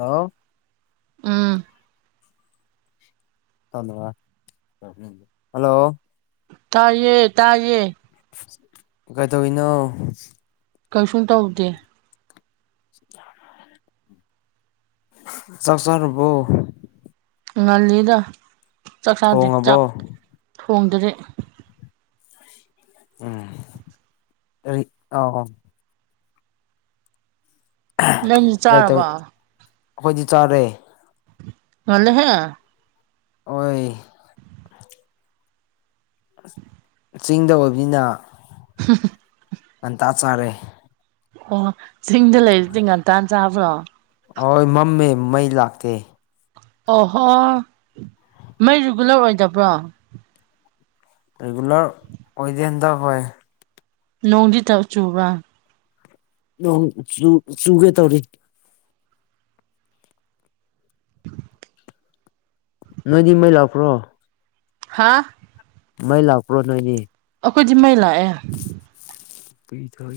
Hello ꯎꯝ hello ꯇꯥꯏꯌꯦ ꯇꯥꯏꯌꯦ ꯀꯩꯗꯧꯋꯤꯅꯣ ꯀꯩꯁꯨꯝ ꯇꯧꯗꯦ ꯆꯥꯛ ꯆꯥꯔꯕꯣ ꯉꯜꯂꯤꯗ ꯆꯥꯛꯆꯥꯥꯗꯤ ꯆꯥꯛ ꯊꯣꯡꯉꯕꯣ ꯊꯣꯡꯗꯔꯤ ꯎꯝ ꯔꯤ ꯑꯣ ꯅꯪꯗꯤ ꯒꯩꯇꯧ ꯆꯥꯔꯕꯣ ꯑꯩꯈꯣꯏꯗꯤ ꯆꯥꯔꯦ ꯉꯜꯂꯦꯍꯦ ꯑꯣꯏ ꯆꯤꯡꯗ ꯑꯣꯏꯕꯅꯤꯅ ꯍꯥ ꯍꯥ ꯉꯟꯇꯥ ꯆꯥꯔꯦ ꯑꯣ ꯆꯤꯡꯗ ꯂꯩꯔꯗꯤ ꯉꯟꯇꯥꯟ ꯆꯥꯕ꯭ꯔꯣ ꯍꯣꯏ ꯃꯝꯃꯦ ꯃꯩ ꯂꯥꯛꯇꯦ ꯑꯣꯍꯣ ꯃꯩ ꯔꯤꯒꯨꯂꯔ ꯑꯣꯏꯗꯕ꯭ꯔꯣ ꯑꯩꯒꯂꯣ ꯑꯣꯗꯦꯟꯗ ꯍ ꯅꯣꯡꯗꯤ ꯇꯧ ꯆꯨꯕ ꯅꯣꯡ ꯆꯨꯒꯦ ꯇꯧꯔꯤ 'inaudible' ꯅꯣꯏꯗꯤ ꯃꯩ ꯂꯥꯛꯄ꯭ꯔꯣ ꯍꯥꯥ ꯃꯩ ꯂꯥꯛꯄ꯭ꯔꯣ ꯅꯣꯏꯗꯤ ꯑꯣꯈꯣꯏꯗꯤ ꯃꯩ ꯂꯥꯛꯑꯦ ꯑꯩ ꯊ ꯎꯝ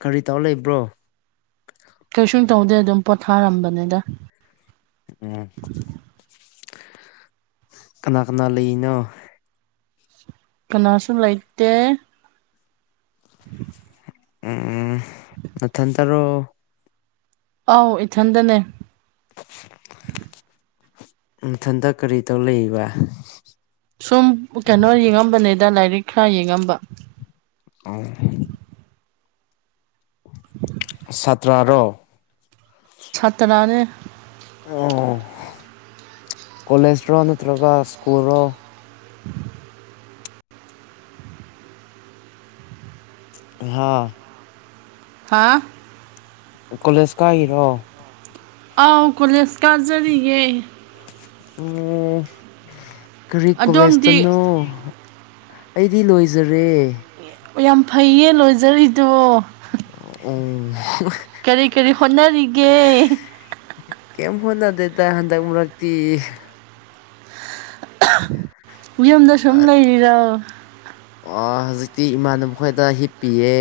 ꯀꯔꯤ ꯇꯧ ꯂꯩꯕ꯭ꯔꯣ ꯀꯩꯁꯨ ꯇꯧꯗꯦ ꯑꯗꯨꯝ ꯄꯣꯊꯥꯔꯝꯕꯅꯤꯗ ꯎꯝ ꯀꯅꯥ ꯀꯅꯥ ꯂꯩꯅꯣ ꯀꯅꯥꯁꯨꯨ ꯂꯩꯇꯦ [inaudible] ꯎꯝ ꯅꯊꯟꯇꯔꯣ ꯑꯥꯎ ꯏꯊꯟꯗꯅꯦ ꯅꯊꯟꯇ ꯀꯔꯤ ꯇꯧ ꯂꯩꯔꯤꯕ ꯁꯨꯝ ꯀꯩꯅꯣ ꯌꯦꯡꯉꯝꯕꯅꯦꯗ ꯂꯥꯏꯔꯤꯛ ꯈ꯭ꯔꯥ ꯌꯦꯡꯉꯝꯕ ꯑꯧ ꯁꯥꯇ꯭ꯔꯔꯣ ꯁꯥꯠꯇ꯭ꯔꯥꯅꯦ ꯑꯣ ꯀꯣꯂꯦꯖꯔꯣ ꯅꯠꯇ꯭ꯔꯒ ꯁ꯭ꯀꯨꯜ ꯔꯣ 'inaudible' ꯍꯥ ꯍꯥꯥ ꯀꯣꯂꯦꯖ ꯀꯥꯏꯔꯣ ꯑꯧ ꯀꯣꯂꯦꯁ ꯀꯥꯖꯔꯤꯌꯦ ꯑꯣ ꯀꯔꯤ ꯑꯗꯣꯝꯗꯤ ꯀꯣꯂꯦꯖꯇꯅꯣ ꯑꯩꯗꯤ ꯂꯣꯏꯖꯔꯦ ꯑꯣ ꯌꯥꯝ ꯐꯩꯌꯦ ꯂꯣꯏꯖꯔꯤꯗꯣ ꯎꯝ ꯀꯔꯤ ꯀꯔꯤ ꯍꯣꯠꯅꯔꯤꯒꯦ ꯀꯦꯝ ꯐꯣꯟꯅꯗꯦꯗ ꯍꯟꯗꯛ ꯃꯔꯛꯇꯤ ꯌꯨꯝꯗ ꯁꯨꯝ ꯂꯩꯔꯤꯔꯣ ꯑꯣ ꯍꯧꯖꯤꯛꯇꯤ ꯏꯃꯥꯟꯅꯕ ꯈꯣꯏꯗ ꯍꯤꯞꯄꯤꯌꯦ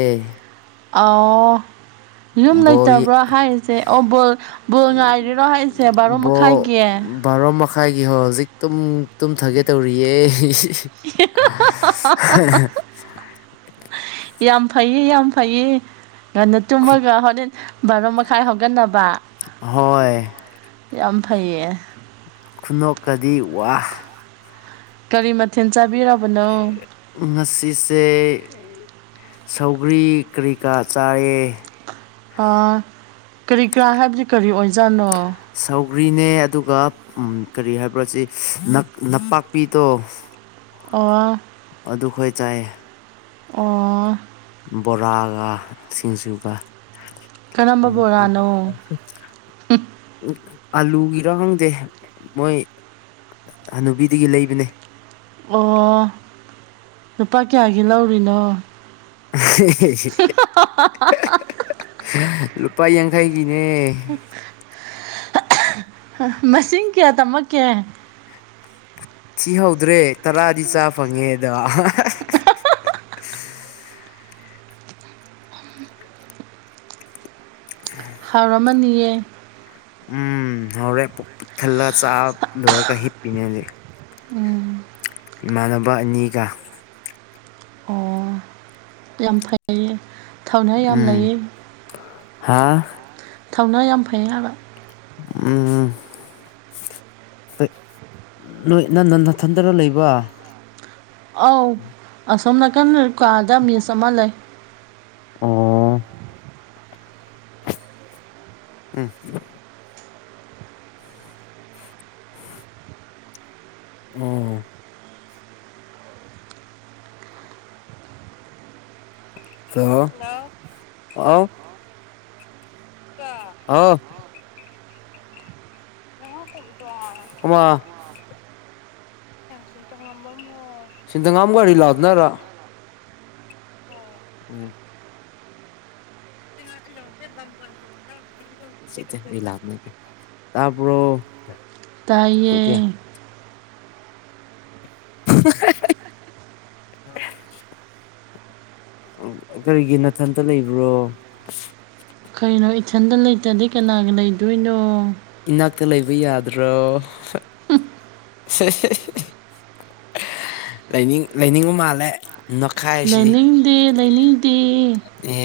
ꯌꯨꯝ ꯕꯣꯜ ꯂꯩꯇꯕ꯭ꯔꯥ ꯍꯥꯏꯔꯤꯁꯦ ꯑꯣ ꯕꯣꯜ ꯕꯣꯜ ꯉꯥꯏꯔꯤꯔꯣ ꯍꯥꯏꯁꯦ ꯕꯥꯔꯣ ꯕꯣꯜ ꯃꯈꯥꯏꯒꯤ ꯕꯥꯔꯣ ꯃꯈꯥꯏꯒꯤ ꯍꯣ ꯍꯧꯖꯤꯛ ꯇꯨꯝ ꯇꯨꯝꯊꯒꯦ ꯇꯧꯔꯤꯌꯦ [unintelligible] ꯌꯥꯝ ꯐꯩꯌꯦ ꯌꯥꯝ ꯐꯩꯌꯦ ꯉꯟꯅ ꯇꯨꯝꯃꯒ ꯍꯣꯔꯦꯟ ꯕꯥꯔꯣ ꯃꯈꯥꯏ ꯍꯧꯒꯠꯅꯕ ꯍꯣꯏ ꯍꯣꯏ ꯌꯥꯝ ꯐꯩꯌꯦ ꯈꯨꯅꯣꯛꯀꯗꯤ ꯋꯥ ꯀꯔꯤ ꯃꯊꯦꯜ ꯆꯥꯕꯤꯔꯕ [unintelligible] ꯉꯁꯤꯁꯦ ꯁꯧꯒ꯭ꯔꯤ ꯀꯔꯤ ꯀꯥ ꯆꯥꯏꯌꯦ ꯀꯔꯤ ꯀꯔꯥ ꯍꯥꯏꯕꯗꯤ ꯀꯔꯤ ꯑꯣꯏꯖꯥꯠꯅꯣ ꯁꯧꯒ꯭ꯔꯤꯅꯦ ꯑꯗꯨꯒ ꯎꯝ ꯀꯔꯤ ꯍꯥꯏꯕ꯭ꯔꯣ ꯁꯤ ꯅꯄꯥꯛꯄꯤꯗꯣ ꯑꯣ ꯑꯗꯨꯈꯣꯏ ꯆꯥꯏꯌꯦ ꯑꯣ ꯕꯣꯔꯥꯒ ꯁꯤꯡꯖꯨꯒ ꯀꯔꯝꯕ ꯕꯣꯔꯥꯅꯣ [unintelligible] ꯑꯂꯨꯒꯤꯔꯥ ꯈꯪꯗꯦ ꯃꯣꯏ ꯍꯅꯨꯕꯤꯗꯒꯤ ꯂꯩꯕꯅꯦ ꯑꯣ ꯂꯨꯄꯥ ꯀꯌꯥꯒꯤ ꯂꯧꯔꯤꯅꯣ [unintelligible] ꯂꯨꯄꯥ ꯌꯥꯡꯈꯩꯒꯤꯅꯦ [unintelligible] ꯃꯁꯤꯡ ꯀꯌꯥ ꯇꯝꯃꯛꯀꯦ ꯊꯤꯍꯧꯗ꯭ꯔꯦ ꯇꯔꯥꯗꯤ ꯆꯥ ꯐꯪꯉꯦ ꯑꯗꯣ ꯍꯥꯎꯔꯝꯃꯅꯤꯌꯦ ꯎꯝ ꯍꯔꯦꯤꯛ ꯊꯜꯂꯒ ꯆꯥ ꯂꯣꯏꯔꯒ ꯍꯤꯞꯄꯤꯅꯦ ꯍꯧꯖꯤꯛ ꯎꯝ ꯏꯃꯥꯟꯅꯕ ꯑꯅꯤꯒ ꯑꯣ ꯌꯥꯝ ꯐꯩꯌꯦ ꯊꯧꯅꯥ ꯌꯥꯝ ꯎꯝ ꯂꯩꯌꯦ ꯍꯥ ꯊꯧꯅ ꯌꯥꯝ ꯐꯩ ꯍꯥꯏꯕ ꯎꯝ ꯑꯩꯠ ꯂꯣꯏ ꯅꯟ ꯅꯟ ꯅꯊꯟꯇꯔꯥ ꯂꯩꯕ ꯑꯧ ꯑꯁꯣꯝ ꯅꯥꯀꯟ ꯀꯥꯗ ꯃꯤꯁ ꯑꯃ ꯂꯩ ꯑꯣ ꯎꯝ ꯑꯣ ꯑ ꯑꯥꯎ ꯑꯥꯎ [unintelligible] ꯑꯃ ꯁꯤꯗꯉꯥꯝ ꯒꯥꯔꯤ ꯂꯥꯛꯅꯔꯥ ꯎꯝ [unintelligible] ꯁꯤꯇ ꯍ ꯂ ꯇꯥꯕꯔꯣ ꯇꯥꯏꯌꯦ [unintelligible] ꯀꯔꯤꯒꯤ ꯅꯊꯟꯇ ꯂꯩꯕ꯭ꯔꯣ ꯀꯩꯅꯣ ꯏꯊꯟꯗ ꯂꯩꯇꯗꯤ ꯀꯅꯥꯒ ꯂꯩꯗꯣꯏꯅꯣ꯫ ꯏꯅꯥꯛꯇ ꯂꯩꯕ ꯌꯥꯗ꯭ꯔꯣ ꯂꯩꯅꯤꯡ ꯂꯩꯅꯤꯡ ꯃꯥꯜꯂꯦ ꯅꯈꯥꯏꯁꯤꯗꯤ ꯂꯩꯅꯤꯡꯗꯦ ꯂꯩꯅꯤꯡꯗꯤ ꯑ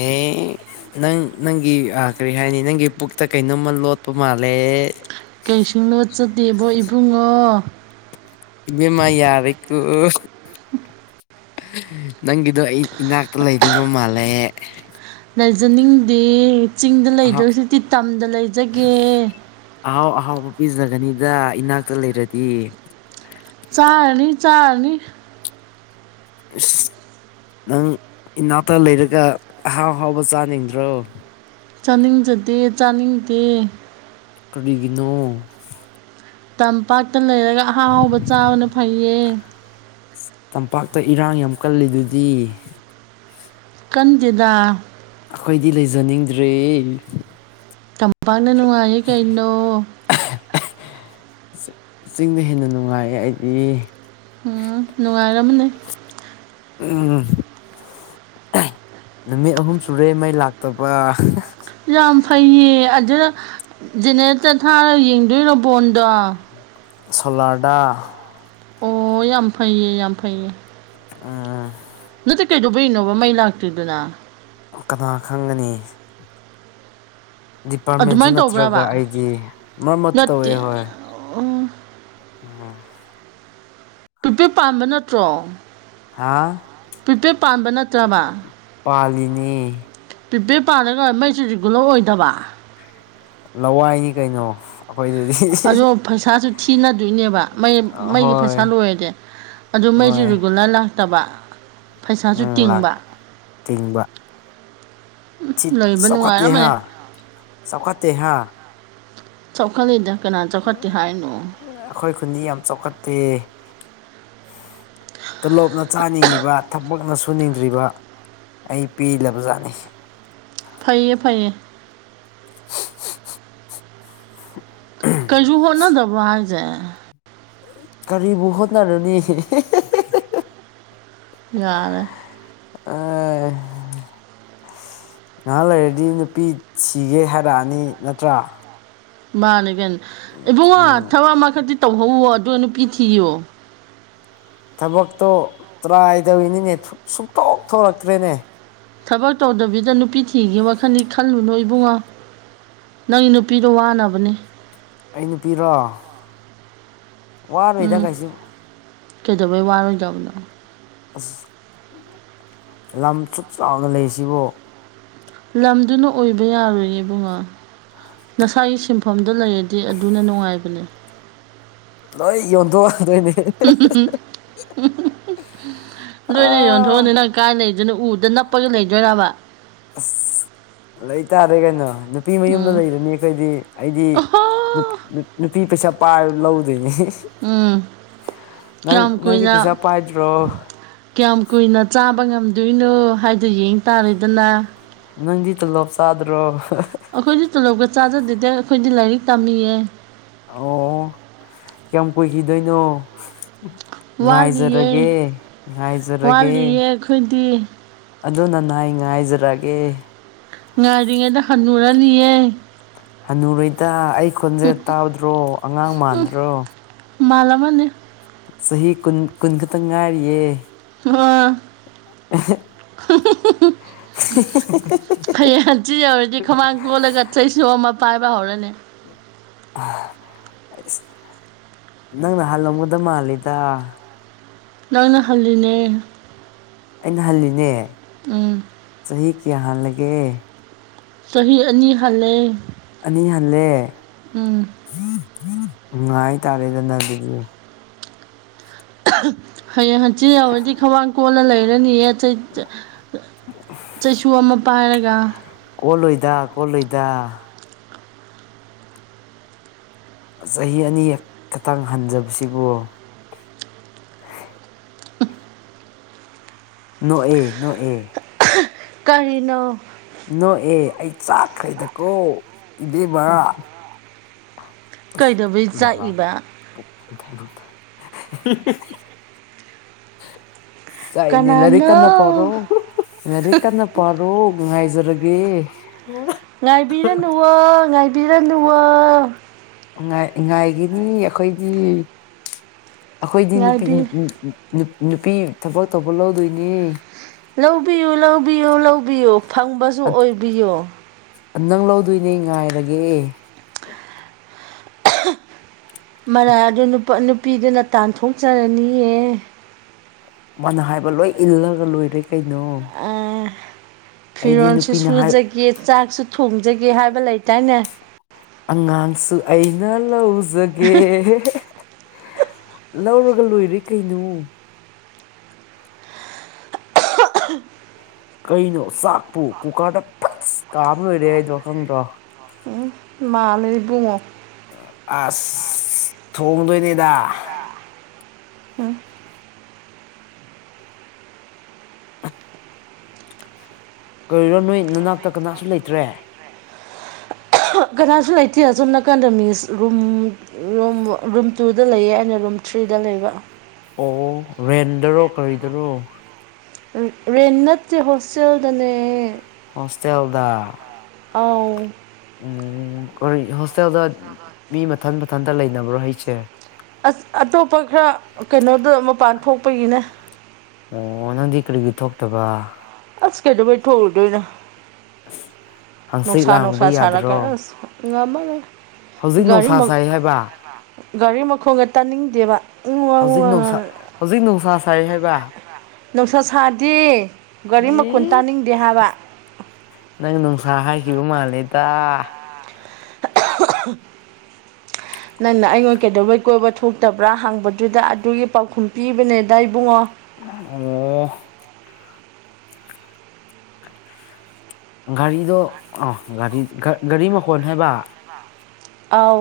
ꯅꯪ ꯅꯪꯒꯤ ꯀꯔꯤ ꯍꯥꯏꯅꯤ ꯅꯪꯒꯤ ꯄꯨꯛꯇ ꯀꯩꯅꯣꯝꯃ ꯂꯣꯠꯄ ꯃꯥꯜꯂꯦ ꯀꯩꯁꯨ ꯂꯣꯠꯆꯗꯦꯕꯣ ꯏꯕꯨꯡꯉꯣ ꯕ ꯃꯥꯏ ꯌꯥꯔꯩ ꯀ ꯅꯪꯒꯤꯗꯣ ꯑꯩ ꯏꯅꯥꯛꯇ ꯂꯩꯅꯤꯡꯕ ꯃꯥꯜꯂꯦ ꯂꯩꯖꯅꯤꯡꯗꯦ ꯆꯤꯡꯗ ꯑꯍꯥꯎ ꯂꯩꯗꯣꯏꯁꯨꯛꯇꯤ ꯇꯝꯗ ꯂꯩꯖꯒꯦ ꯑꯍꯥꯎ ꯑꯍꯥꯎꯕ ꯄꯤꯖꯒꯅꯤꯗ ꯏꯅꯥꯛꯇ ꯂꯩꯔꯗꯤ ꯆꯥꯅꯤ ꯆꯥꯅꯤ ꯑꯁ ꯅꯪ ꯏꯅꯥꯛꯇ ꯂꯩꯔꯒ ꯑꯍꯥꯎ ꯑꯍꯥꯎꯕ ꯆꯥꯅꯤꯡꯗ꯭ꯔꯣ ꯆꯥꯅꯤꯡꯖꯗꯦ ꯆꯥꯅꯤꯡꯗꯦ ꯀꯔꯤꯒꯤꯅꯣ ꯇꯝꯄꯥꯛꯇ ꯂꯩꯔꯒ ꯑꯍꯥꯎ ꯑꯍꯥꯎꯕ ꯆꯥꯕꯅ ꯐꯩꯌꯦ ꯏꯁ ꯇꯝꯄꯥꯛꯇ ꯏꯔꯥꯡ ꯌꯥꯝ ꯀꯜꯂꯤꯗꯨꯗꯤ ꯀꯟꯗꯦꯗ ꯑꯈꯣꯏꯗꯤ ꯂꯩꯖꯅꯤꯡꯗ꯭ꯔꯦ ꯇꯝꯄꯥꯛꯅ ꯅꯨꯡꯉꯥꯏꯌꯦ ꯀꯩꯅꯣ ꯆ ꯆꯤꯡꯅ ꯍꯦꯟꯅ ꯅꯨꯡꯉꯥꯏꯌꯦ ꯑꯩꯗꯤ ꯎꯝ ꯅꯨꯡꯉꯥꯏꯔꯝꯃꯅꯤ ꯑ ꯅꯨꯃꯤꯠ ꯑꯍꯨꯝ ꯁꯨꯔꯦ ꯃꯩ ꯂꯥꯛꯇꯕ ꯌꯥꯝ ꯐꯩꯌꯦ ꯑꯗꯨꯗ ꯖꯦꯅꯦꯔꯦꯇꯔ ꯊꯥꯔꯒ ꯌꯦꯡꯗꯣꯏꯅꯣ ꯕꯣꯟꯗꯣ ꯁꯣꯂꯥꯔꯗꯥ ꯑꯣ ꯌꯥꯝ ꯐꯩꯌꯦ ꯌꯥꯝ ꯐꯩꯌꯦ ꯎꯝ ꯅꯠꯇꯦ ꯀꯩꯗꯧꯕꯒꯤꯅꯣꯕ ꯃꯩ ꯂꯥꯛꯇ꯭ꯔꯤꯗꯨꯅ ꯀꯅꯥ ꯈꯪꯒꯅꯤ ꯗꯤꯄꯥꯔꯠꯃꯦꯟꯁꯦ ꯑꯗꯨꯃꯥꯏ ꯅꯠꯇ꯭ꯔꯒ ꯇꯧꯕ꯭ꯔꯕ? ꯑꯩꯗꯤ ꯃꯔꯛ ꯃꯔꯛꯇ ꯇꯧꯋꯦ ꯅꯠꯇꯦ ꯍꯣꯏ ꯑꯣ [unintelligible] ꯄꯤꯄꯦꯠ ꯄꯥꯟꯕ ꯅꯠꯇ꯭ꯔꯣ ꯍꯥꯥ ꯄ꯭ꯔꯤꯄꯦꯗ ꯄꯥꯟꯕ ꯅꯠꯇ꯭ꯔꯕ ꯄꯥꯜꯂꯤꯅꯤ ꯄꯤꯄꯦ ꯄꯥꯜꯂꯒ ꯃꯩꯁꯨ ꯔꯤꯒꯨꯂꯔ ꯑꯣꯏꯗꯕ ꯂꯋꯥꯏꯅꯤ ꯀꯩꯅꯣ ꯑꯩꯈꯣꯏꯗꯗꯤ ꯑꯗꯣ ꯄꯩꯁꯥꯁꯨ ꯊꯤꯅꯗꯣꯏꯅꯦꯕ ꯃꯩ ꯃꯩꯒꯤ ꯍꯣꯏ ꯄꯩꯁꯥ ꯂꯣꯏꯔꯗꯤ ꯑꯗꯨ ꯃꯩꯁꯨ ꯍꯣꯏ ꯔꯤꯒꯨꯂꯔ ꯂꯥꯛꯇꯕ ꯄꯩꯁꯥꯁꯨ ꯎꯝ ꯂꯥꯛ ꯇꯤꯡꯕ ꯇꯤꯡꯕ ꯂꯩꯕ ꯆꯥꯎꯈꯠꯇꯦ ꯍꯥ ꯅꯨꯡꯉꯥꯏꯔꯝꯃꯅꯤ ꯆꯥꯎꯧꯈꯠꯇꯦ ꯍꯥ ꯆꯥꯎꯈꯠꯂꯤꯗ ꯀꯅꯥꯅ ꯆꯥꯎꯈꯠꯇꯦ ꯍꯥꯏꯅꯣ ꯑꯩꯈꯣꯏ ꯈꯨꯟꯗꯤ ꯌꯥꯝ ꯆꯥꯎꯈꯠꯇꯦ ꯇꯂꯣꯞꯅ ꯆꯥꯅꯤꯡꯉꯤꯕ ꯊꯕꯛꯅ ꯁꯨꯅꯤꯡꯗ꯭ꯔꯤꯕ ꯑꯩ ꯄꯦꯜꯂꯕꯖꯥꯠꯅꯤ ꯐꯩꯌꯦ ꯐꯩꯌꯦ [inaudible] ꯀꯩꯁꯨ ꯍꯣꯠꯅꯗꯕ ꯍꯥꯏꯁꯦ ꯀꯔꯤꯕꯨ ꯍꯣꯠꯅꯔꯅꯤ ꯌꯥꯔꯦ ꯑꯏ ꯅꯍꯥꯛ ꯂꯩꯔꯗꯤ ꯅꯨꯄꯤ ꯁꯤꯒꯦ ꯍꯥꯏꯔꯛꯑꯅꯤ ꯅꯠꯇ꯭ꯔꯥ ꯃꯥꯅꯦ ꯀꯅꯤ ꯏꯕꯨꯡꯉꯣ ꯎꯝ ꯊꯕꯛ ꯑꯃꯈꯛꯇꯤ ꯇꯧꯍꯧꯋꯣ ꯑꯗꯨꯒ ꯅꯨꯄꯤ ꯊꯤꯌꯣ ꯊꯕꯛꯇꯣ ꯇ꯭ꯔꯥꯏ ꯇꯧꯔꯤꯅꯤꯅꯦ ꯁꯨꯡꯇꯣꯛ ꯊꯣꯔꯛꯇ꯭ꯔꯦꯅꯦ ꯊꯕꯛ ꯇꯧꯗꯕꯤꯗ ꯅꯨꯄꯤ ꯊꯤꯒꯤ ꯋꯥꯈꯜꯗꯤ ꯈꯜꯂꯨꯅꯨ ꯏꯕꯨꯡꯉꯣ ꯅꯪꯒꯤ ꯅꯨꯄꯤꯗꯣ ꯋꯥꯅꯕꯅꯦ ꯑꯩ ꯅꯨꯄꯤꯔꯣ ꯋꯥꯔꯣꯏꯗꯪ ꯀꯩꯁꯨ ꯀꯩꯗꯕꯩ ꯋꯥꯔꯣꯖꯎꯕꯗ ꯑꯁ ꯂꯝ ꯁꯨꯞ ꯆꯥꯎꯅ ꯂꯩꯔꯤꯁꯤꯕꯨ ꯂꯝꯗꯨꯅ ꯑꯣꯏꯕ ꯌꯥꯔꯣꯏꯅꯦꯕꯨꯡꯉꯥ ꯉꯁꯥꯏꯒꯤ ꯁꯤꯝ ꯃꯐꯝꯗ ꯂꯩꯔꯗꯤ ꯑꯗꯨꯅ ꯅꯨꯡꯉꯥꯏꯕꯅꯦ ꯂ ꯌꯗ ꯋꯥꯗꯅꯦ ꯎ ꯂꯣꯏꯅ ꯑꯥ ꯌꯣꯟꯊꯣꯛꯑꯅꯤ ꯀꯥꯏꯗ ꯂꯩꯗꯣꯏꯅꯣ ꯎꯗ ꯅꯞꯄꯒ ꯂꯩꯗꯣꯏꯔꯕ ꯑꯁ ꯂꯩꯇꯥꯥꯔꯦ ꯀꯩꯅꯣ ꯅꯨꯄꯤ ꯃꯌꯨꯝꯗ ꯎꯝ ꯂꯩꯔꯅꯤ ꯑꯩꯈꯣꯏꯗꯤ ꯑꯩꯗꯤ ꯑꯣꯍꯣ ꯅꯨꯄꯤ ꯄꯩꯁꯥ ꯄꯥꯏꯔ ꯂꯧꯗꯣꯏꯅꯦ ꯎꯝ ꯅꯪ ꯀꯌꯥꯝ ꯅꯪꯗꯤ ꯀꯨꯏꯅ ꯄꯩꯁꯥ ꯄꯥꯏꯗ꯭ꯔꯣ ꯀꯌꯥꯝ ꯀꯨꯏꯅ ꯆꯥꯕ ꯉꯝꯗꯣꯏꯅꯣ ꯍꯥꯏꯗꯣ ꯌꯦꯡ ꯇꯥꯔꯦꯗꯅ ꯅꯪꯗꯤ ꯇꯂꯣꯞ ꯆꯥꯗ꯭ꯔꯣ ꯑꯩꯈꯣꯏꯗꯤ ꯇꯣꯂꯣꯞꯀ ꯆꯥꯗꯗꯗ ꯑꯩꯈꯣꯏꯗꯤ ꯂꯥꯏꯔꯤꯛ ꯇꯥꯃꯤꯌꯦ ꯑꯣ ꯀꯌꯥꯝ ꯀꯨꯏꯈꯤꯗꯣꯏꯅꯣ ꯉꯥꯏꯖꯔꯒꯦ ꯋꯥꯠꯂꯤꯌꯦ ꯉꯥꯏꯖꯔꯒꯦ ꯑꯩ ꯈꯣꯏꯗꯤ ꯑꯗꯨ ꯅ ꯅ ꯑꯩ ꯉꯥꯏꯖꯔꯒꯦ ꯉꯥꯏꯔꯤꯉꯩꯗ ꯍꯟꯟꯅꯨꯔꯅꯤꯌꯦ ꯍꯅꯨꯔꯣꯏꯇꯥ ꯑꯩ ꯈꯣꯟꯖꯦꯜ ꯇꯥꯗ꯭ꯔꯣ ꯑꯉꯥꯡ ꯃꯥꯟꯗ꯭ꯔꯣ ꯃꯥꯂ ꯑꯃꯅ ꯆꯍꯤ ꯀꯨꯟ ꯀꯨꯟ ꯈꯛꯇꯪ ꯉꯥꯏꯔꯤꯌꯦ ꯋꯥ ꯍꯌꯦꯡꯆꯤ ꯌꯧꯔꯗꯤ ꯈꯃꯥꯡ ꯀꯣꯜꯂꯒ ꯆꯩꯁꯨ ꯑꯃ ꯄꯥꯏꯕ ꯍꯧꯔꯅꯤ ꯑꯁ ꯅꯪꯅ ꯍꯜꯂꯝꯒꯗ ꯃꯥꯜꯂꯤꯦꯗ ꯅꯪꯅ ꯍꯜꯂꯤꯅꯦ ꯑꯩꯅ ꯍꯜꯂꯤꯅꯦ ꯎꯝ ꯆꯍꯤ ꯀꯌꯥ ꯍꯜꯂꯒꯦ ꯆꯍꯤ ꯑꯅꯤ ꯍꯜꯂꯦ ꯑꯅꯤ ꯍꯜꯂꯦ ꯎꯝ ꯎꯝ ꯍꯥꯏꯇꯥꯔꯦꯗꯅ ꯑꯗꯨꯗꯤ ꯍꯌꯦꯡ ꯍꯪꯆꯤꯠ ꯌꯥꯧꯔꯗꯤ ꯈꯋꯥꯡ ꯀꯣꯟꯜꯂ ꯂꯩꯔꯅꯤꯌꯦ ꯆꯩꯁꯨ ꯑꯃ ꯄꯥꯏꯔꯒ ꯀꯣꯜꯂꯣꯏꯗ ꯀꯣꯜꯂꯣꯏꯗ ꯆꯍꯤ ꯑꯅꯤ ꯈꯇꯪ ꯍꯟꯖꯕꯁꯤꯕꯨ ꯅꯑ ꯅꯑ ꯀꯔꯤꯅꯣ ꯅꯣꯛꯑ ꯑꯩ ꯆꯥꯛꯈ꯭ꯔꯦꯗꯀꯣ ꯏꯕꯦꯝꯕ ꯀꯩꯗꯧꯕꯩ ꯨꯕ ꯆꯥꯛꯏꯕ ꯄ ꯊ ꯊ ꯆꯥꯏꯅꯦ ꯂꯔꯤ ꯀꯅꯥꯅꯣ ꯀꯟꯅ ꯄꯔꯣ ꯂꯥꯏꯔꯛ ꯀꯟꯅ ꯄꯥꯔꯣ ꯉꯉꯥꯏꯖꯔꯒꯦ ꯉꯥꯏꯕꯤꯔ ꯉ ꯉꯥꯏꯕꯤꯔ ꯉ ꯉꯥꯏꯒꯤꯅꯤ ꯑꯩꯈꯣꯏꯗꯤ ꯑꯩꯈꯣꯏꯗꯤ ꯅꯨꯄꯤ ꯉꯥꯏꯕꯤ ꯅꯨꯄꯤ ꯊꯕꯛ ꯇꯧꯕ ꯂꯧꯗꯣꯏꯅꯦ ꯂꯧꯕꯤꯌꯨ ꯂꯧꯕꯤꯌꯨ ꯂꯧꯕꯤꯌꯨ ꯐꯪꯕꯁꯨ ꯑꯣꯏꯕꯤꯌꯣ ꯅꯪ ꯂꯧꯗꯣꯏꯅꯦ ꯉꯥꯏꯔꯒꯦ ꯃꯔꯥ ꯑꯗꯨ ꯅꯨꯄꯤꯗꯨꯅ ꯇꯥꯟꯊꯣꯛꯆꯔꯅꯤꯌꯦ ꯃꯅ ꯍꯥꯏꯕ ꯂꯣꯏ ꯏꯜꯂꯒ ꯂꯣꯏꯔꯦ ꯀꯩꯅꯣ ꯑꯩꯗꯤ ꯐꯤꯔꯣꯁꯨ ꯅꯨꯄꯤꯅ ꯍꯥꯏ ꯁꯨꯖꯒꯦ ꯆꯥꯛꯁꯨ ꯊꯣꯡꯖꯒꯦ ꯍꯥꯏꯕ ꯂꯩꯇꯥꯏꯅꯦ ꯑꯉꯥꯡꯁꯨ ꯑꯩꯅ ꯂꯧꯖꯒꯦ ꯂꯧꯔꯒ ꯂꯣꯏꯔꯦ ꯀꯩꯅꯣ ꯀꯩꯅꯣ ꯆꯥꯛꯄꯨ ꯀꯨꯀꯔꯗ ꯐꯁ ꯀꯥꯝꯃ ꯂꯣꯏꯔꯦ ꯍꯥꯏꯗꯣ ꯈꯪꯗ꯭ꯔꯣ ꯎꯝ ꯃꯥꯅ ꯉꯣ ꯑꯁ ꯊꯣꯡꯗꯣꯏꯅꯦꯗ ꯎꯝ ꯀꯔꯤꯔꯣ ꯅꯣꯏ ꯅꯅꯥꯛꯇ ꯀꯅꯥꯁꯨ ꯂꯩꯇ꯭ꯔꯦ ꯀꯅꯥꯁꯨ ꯂꯩꯇꯦ ꯑꯁꯣꯝ ꯅꯥꯀꯟꯗ ꯃꯤꯁ ꯔꯨꯝ ꯔꯨꯝ ꯔꯨꯝ ꯇꯨꯗ ꯂꯩꯌꯦ ꯑꯩꯅ ꯔꯨꯝ ꯊ꯭ꯔꯤꯗ ꯂꯩꯕ ꯑꯣ ꯔꯦꯟꯗꯔꯣ ꯀꯔꯤꯗꯔꯣ ꯔꯦ ꯅꯠꯇꯦ ꯍꯣꯁꯇꯦꯜꯗꯅꯦ ꯍꯣꯁꯇꯦꯜꯗ ꯑꯥꯎ ꯎꯝ ꯍꯣꯁꯇꯦꯜꯗ ꯃꯤ ꯃꯊꯟ ꯃꯊꯟꯇ ꯂꯩꯅꯕ꯭ꯔꯣ ꯍꯩꯁꯦ ꯑꯁ ꯑꯇꯣꯞꯄ ꯈꯔ ꯀꯩꯅꯣꯗ ꯃꯄꯥꯟ ꯊꯣꯛꯄꯒꯤꯅꯦ ꯑꯣ ꯅꯪꯗꯤ ꯀꯔꯤꯒꯤ ꯊꯣꯛꯇꯕ ꯑꯁ ꯀꯩꯗꯣꯩ ꯊꯣꯛꯎꯗꯅ ꯁꯤ ꯅꯅꯨꯡꯁꯥ ꯅꯨꯡꯁꯁꯥ ꯁꯥꯔ ꯀꯁꯤ ꯉꯝꯃꯒ ꯍꯧꯖꯤꯛ ꯒꯥꯔꯤ ꯅꯨꯡꯁꯥ ꯃ ꯁꯥꯏ ꯍꯥꯏꯕ ꯒꯥꯔꯤ ꯃꯈꯣꯡꯒ ꯇꯥꯅꯤꯡꯗꯦꯕ ꯍꯧꯖꯤꯛ ꯅꯨꯡꯁꯥ ꯍꯧꯖꯤꯛ ꯅꯨꯡꯁꯥ ꯁꯥꯏ ꯍꯥꯏꯕ ꯅꯨꯡꯁꯥ ꯁꯥꯔꯗꯤ ꯒꯥꯔꯤ ꯃꯈꯨꯜ ꯑꯦ ꯇꯥꯅꯤꯡꯗꯦ ꯍꯥꯏꯕ ꯅꯪ ꯅꯨꯡꯁꯥ ꯍꯥꯏꯈꯤꯕ ꯃꯥꯜꯂꯦꯗ [unintelligible] [unintelligible] ꯅꯪꯅ ꯑꯩꯉꯣꯟ ꯀꯩꯗꯧꯕꯩ ꯀꯣꯏꯕ ꯊꯣꯛꯇꯕ꯭ꯔꯥ ꯍꯥꯡꯕꯗꯨꯗ ꯑꯗꯨꯒꯤ ꯄꯥꯎꯈꯨꯝ ꯄꯤꯕꯅꯦꯗ ꯏꯕꯨꯡꯉꯣ ꯑꯣ ꯑꯣ ꯒꯥꯔꯤꯗꯣ ꯑꯥꯒꯥꯔꯤ ꯒꯥꯔꯤ ꯃꯈꯣꯟ ꯍꯥꯏꯕ [unintelligible] ꯑꯥꯎ